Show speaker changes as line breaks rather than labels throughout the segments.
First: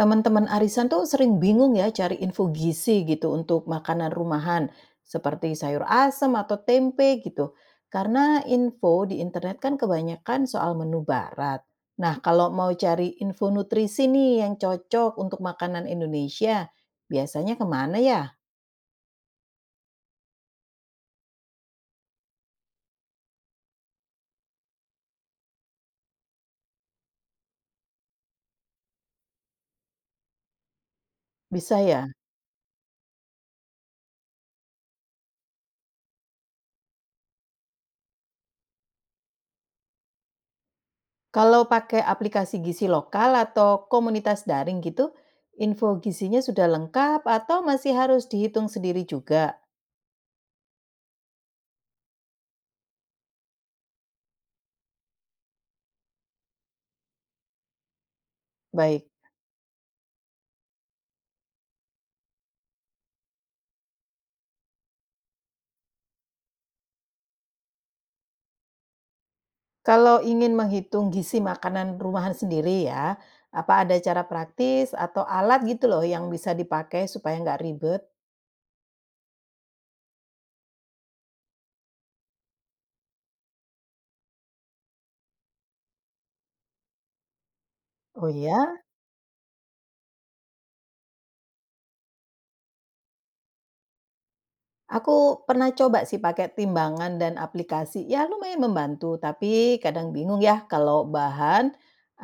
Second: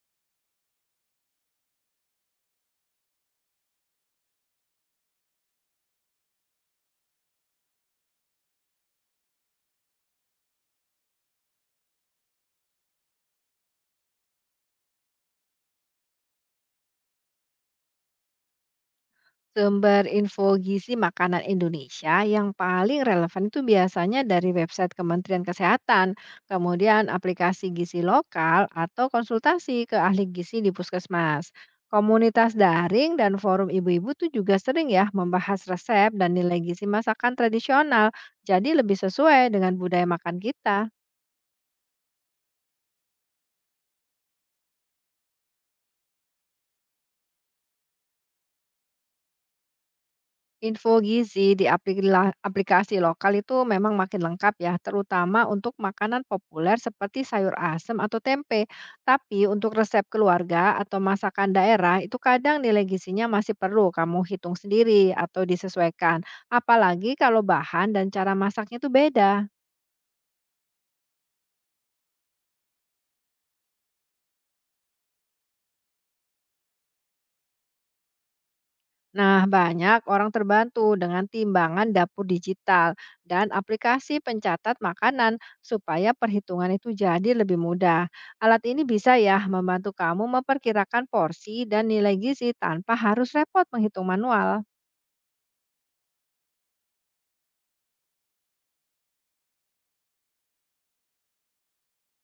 Teman-teman arisan tuh sering bingung ya cari info gizi gitu untuk makanan rumahan seperti sayur asem atau tempe gitu. Karena info di internet kan kebanyakan soal menu barat. Nah, kalau mau cari info nutrisi nih yang cocok untuk makanan Indonesia, biasanya kemana ya?
Sumber info gizi makanan Indonesia yang paling relevan itu biasanya dari website Kementerian Kesehatan, kemudian aplikasi gizi lokal atau konsultasi ke ahli gizi di puskesmas.
Bisa ya?
Komunitas daring dan forum ibu-ibu tuh juga sering ya membahas resep dan nilai gizi masakan tradisional, jadi lebih sesuai dengan budaya makan kita.
Kalau pakai aplikasi gizi lokal atau komunitas daring gitu, info gizinya sudah lengkap atau masih harus dihitung sendiri juga?
Info gizi di aplikasi lokal itu memang makin lengkap ya, terutama untuk makanan populer seperti sayur asem atau tempe.
Baik.
Tapi untuk resep keluarga atau masakan daerah itu kadang nilai gizinya masih perlu kamu hitung sendiri atau disesuaikan. Apalagi kalau bahan dan cara masaknya itu beda.
Kalau ingin menghitung gizi makanan rumahan sendiri ya, apa ada cara praktis atau alat gitu loh yang bisa dipakai supaya nggak ribet?
Nah, banyak orang terbantu dengan timbangan dapur digital dan aplikasi pencatat makanan supaya perhitungan itu jadi lebih mudah.
Oh
Alat
ya?
ini bisa ya membantu kamu memperkirakan porsi dan nilai gizi tanpa harus repot menghitung manual.
Aku pernah coba sih pakai timbangan dan aplikasi, ya lumayan membantu, tapi kadang bingung ya kalau bahan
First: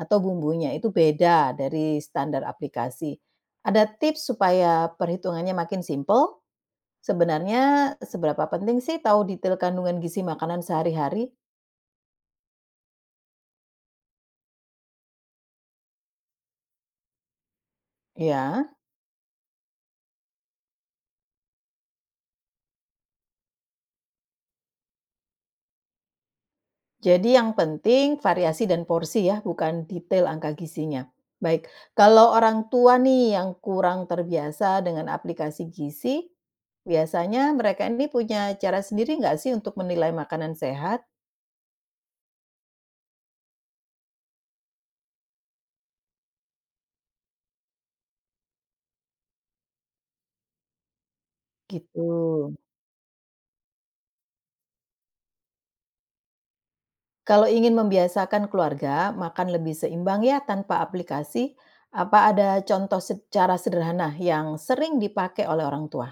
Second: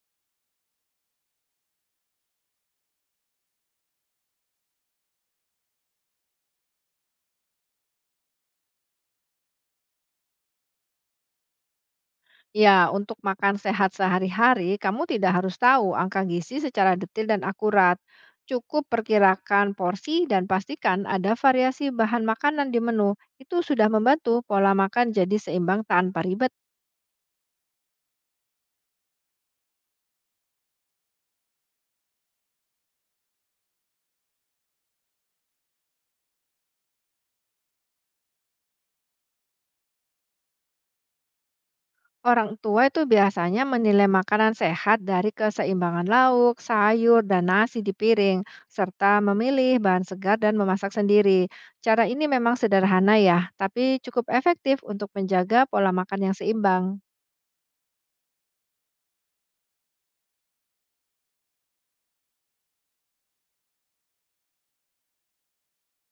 atau bumbunya itu beda dari standar aplikasi. Ada tips supaya perhitungannya makin simpel? Sebenarnya seberapa penting sih tahu detail kandungan gizi makanan sehari-hari?
Ya, untuk makan sehat sehari-hari, kamu tidak harus tahu angka gizi secara detail dan akurat.
Ya.
Cukup perkirakan porsi dan pastikan ada variasi bahan makanan di menu. Itu sudah membantu pola makan jadi seimbang tanpa ribet.
Jadi yang penting variasi dan porsi ya, bukan detail angka gizinya. Baik, kalau orang tua nih yang kurang terbiasa dengan aplikasi gizi, biasanya mereka ini punya cara sendiri nggak sih untuk menilai makanan sehat?
Orang tua itu biasanya menilai makanan sehat dari keseimbangan lauk, sayur, dan nasi di piring, serta memilih bahan segar dan memasak sendiri. Cara
Gitu.
ini memang sederhana ya, tapi cukup efektif untuk menjaga pola makan yang seimbang.
Kalau ingin membiasakan keluarga makan lebih seimbang ya tanpa aplikasi, apa ada contoh secara sederhana yang sering dipakai oleh orang tua?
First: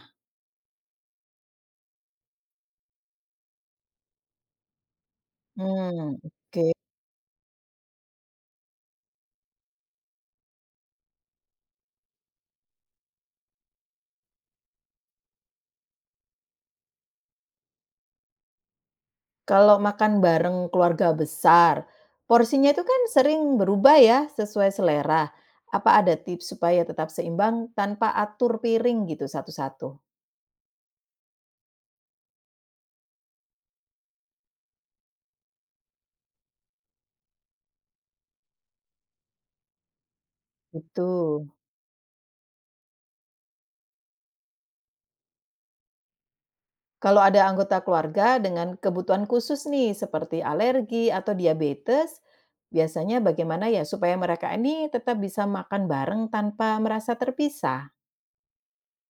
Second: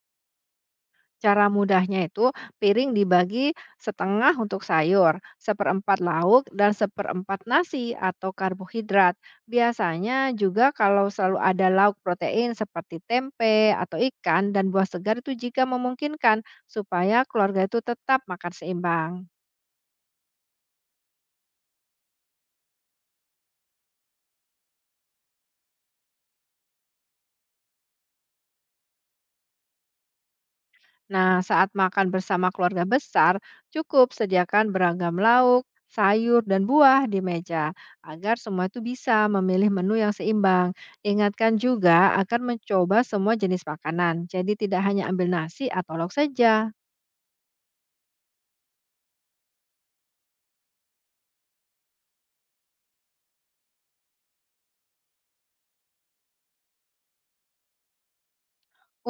Cara mudahnya itu piring dibagi setengah untuk sayur, seperempat
Hmm,
lauk,
oke.
dan seperempat nasi atau karbohidrat. Biasanya juga kalau selalu ada lauk protein seperti tempe atau ikan dan buah segar itu jika memungkinkan supaya keluarga itu tetap makan seimbang.
Kalau makan bareng keluarga besar, porsinya itu kan sering berubah ya sesuai selera. Apa ada tips supaya tetap seimbang tanpa atur piring gitu satu-satu?
Nah, saat makan bersama keluarga besar, cukup sediakan beragam lauk, sayur, dan buah di meja agar semua itu bisa memilih menu yang seimbang.
Itu.
Ingatkan juga akan mencoba semua jenis makanan, jadi tidak hanya ambil nasi atau lauk saja.
Kalau ada anggota keluarga dengan kebutuhan khusus nih seperti alergi atau diabetes, biasanya bagaimana ya supaya mereka ini tetap bisa makan bareng tanpa merasa terpisah?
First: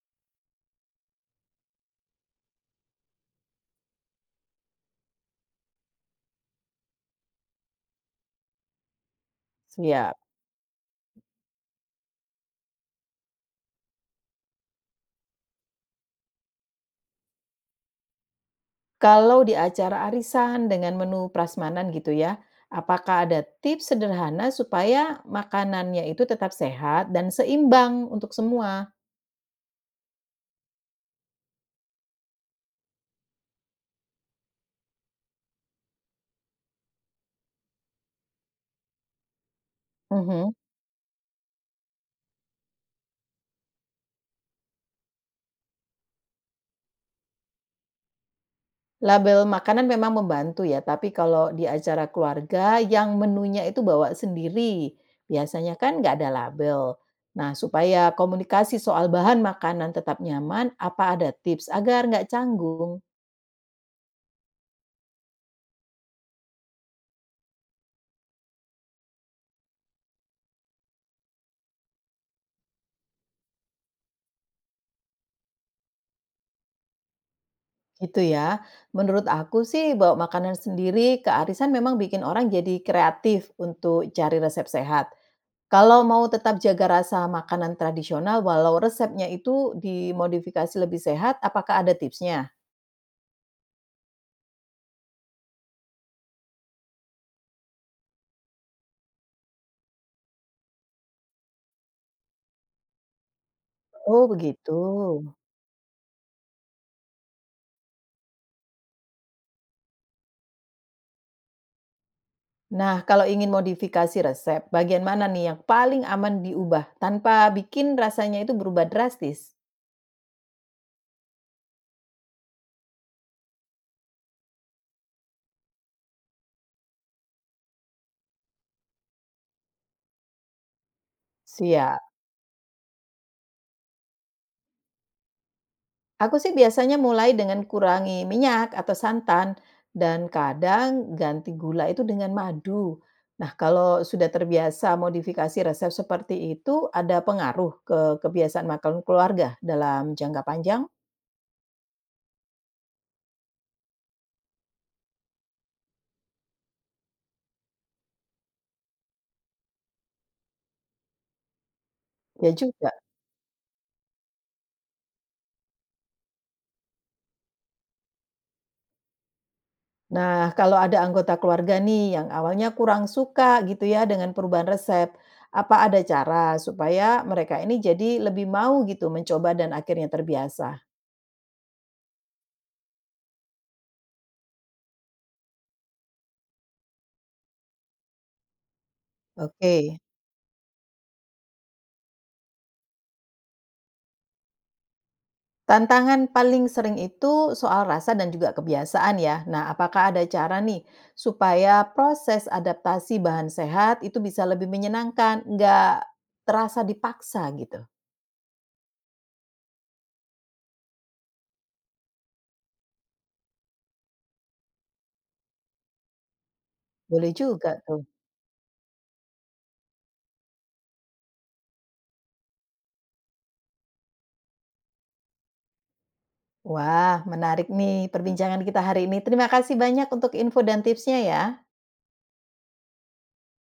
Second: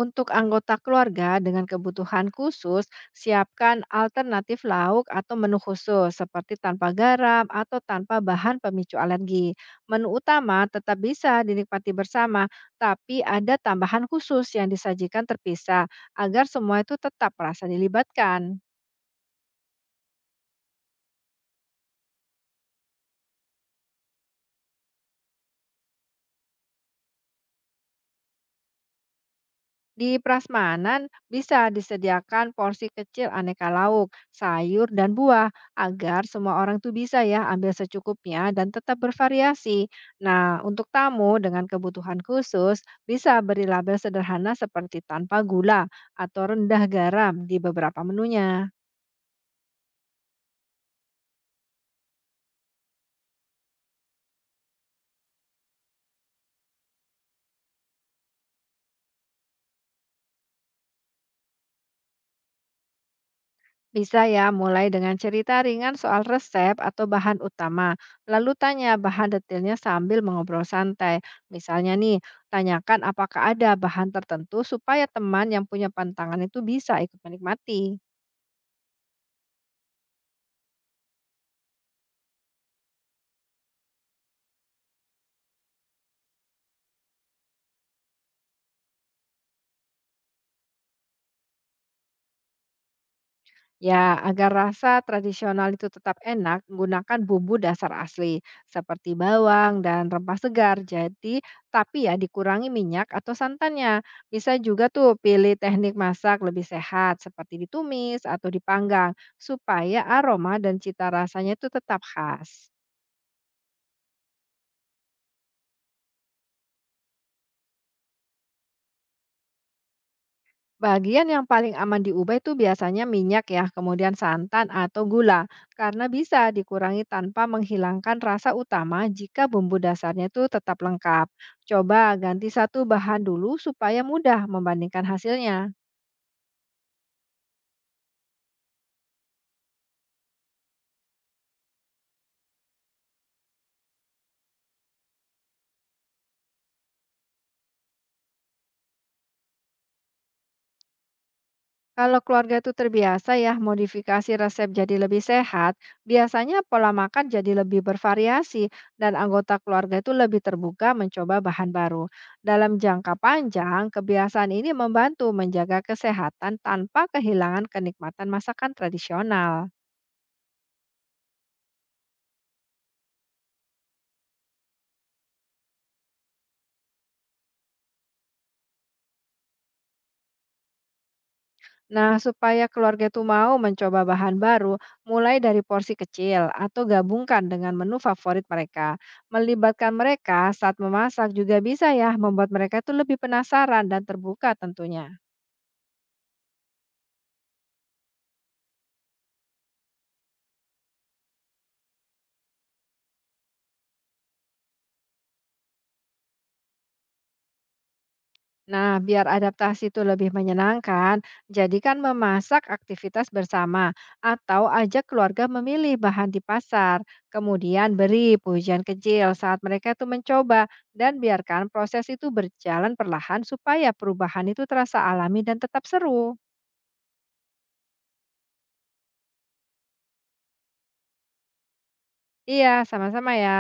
Untuk anggota keluarga dengan kebutuhan khusus, siapkan alternatif lauk atau menu khusus seperti tanpa garam atau tanpa bahan pemicu alergi. Menu
Ya.
utama tetap bisa dinikmati bersama, tapi ada tambahan khusus yang disajikan terpisah agar semua itu tetap merasa dilibatkan.
Kalau di acara arisan dengan menu prasmanan gitu ya, apakah ada tips sederhana supaya makanannya itu tetap sehat dan seimbang untuk semua?
Di prasmanan bisa disediakan porsi kecil aneka lauk, sayur, dan buah agar semua orang tuh bisa ya ambil secukupnya dan tetap bervariasi. Nah,
Mhm.
untuk tamu dengan kebutuhan khusus bisa beri label sederhana seperti tanpa gula atau rendah garam di beberapa menunya.
Label makanan memang membantu ya, tapi kalau di acara keluarga yang menunya itu bawa sendiri, biasanya kan nggak ada label. Nah, supaya komunikasi soal bahan makanan tetap nyaman, apa ada tips agar nggak canggung?
Bisa ya, mulai dengan cerita ringan soal resep atau bahan utama. Lalu tanya bahan detailnya sambil mengobrol santai. Misalnya nih, tanyakan apakah ada bahan tertentu supaya teman yang punya pantangan itu bisa ikut menikmati.
Gitu ya. Menurut aku sih bawa makanan sendiri ke arisan memang bikin orang jadi kreatif untuk cari resep sehat. Kalau mau tetap jaga rasa makanan tradisional walau resepnya itu dimodifikasi lebih sehat, apakah ada tipsnya?
Ya, agar rasa tradisional itu tetap enak, gunakan bumbu dasar asli seperti bawang dan rempah segar. Jadi, tapi ya dikurangi minyak atau santannya.
Oh,
Bisa
begitu.
juga tuh pilih teknik masak lebih sehat seperti ditumis atau dipanggang supaya aroma dan cita rasanya itu tetap khas.
Nah, kalau ingin modifikasi resep, bagian mana nih yang paling aman diubah tanpa bikin rasanya itu berubah drastis?
Bagian yang paling aman diubah itu biasanya minyak ya, kemudian santan atau gula, karena bisa dikurangi tanpa menghilangkan rasa utama jika bumbu dasarnya itu tetap lengkap. Coba
Siap.
ganti satu bahan dulu supaya mudah membandingkan hasilnya.
Aku sih biasanya mulai dengan kurangi minyak atau santan dan kadang ganti gula itu dengan madu. Nah, kalau sudah terbiasa modifikasi resep seperti itu, ada pengaruh ke kebiasaan makan keluarga dalam jangka panjang?
Kalau keluarga itu terbiasa ya modifikasi resep jadi lebih sehat, biasanya pola makan jadi lebih bervariasi dan anggota keluarga itu lebih terbuka mencoba bahan baru.
Ya
Dalam
juga.
jangka panjang, kebiasaan ini membantu menjaga kesehatan tanpa kehilangan kenikmatan masakan tradisional.
Nah, kalau ada anggota keluarga nih yang awalnya kurang suka gitu ya dengan perubahan resep, apa ada cara supaya mereka ini jadi lebih mau gitu mencoba dan akhirnya terbiasa?
Nah, supaya keluarga itu mau mencoba bahan baru, mulai dari porsi kecil atau gabungkan dengan menu favorit mereka.
Oke.
Melibatkan mereka saat memasak juga bisa ya membuat mereka itu lebih penasaran dan terbuka tentunya.
Tantangan paling sering itu soal rasa dan juga kebiasaan ya. Nah, apakah ada cara nih supaya proses adaptasi bahan sehat itu bisa lebih menyenangkan, nggak terasa dipaksa gitu?
Nah, biar adaptasi itu lebih menyenangkan, jadikan memasak aktivitas bersama atau ajak keluarga memilih bahan di pasar.
Boleh juga
Kemudian
tuh.
beri pujian kecil saat mereka itu mencoba dan biarkan proses itu berjalan perlahan supaya perubahan itu terasa alami dan tetap seru.
Wah, menarik nih perbincangan kita hari ini. Terima kasih banyak untuk info dan tipsnya ya.
Iya, sama-sama ya.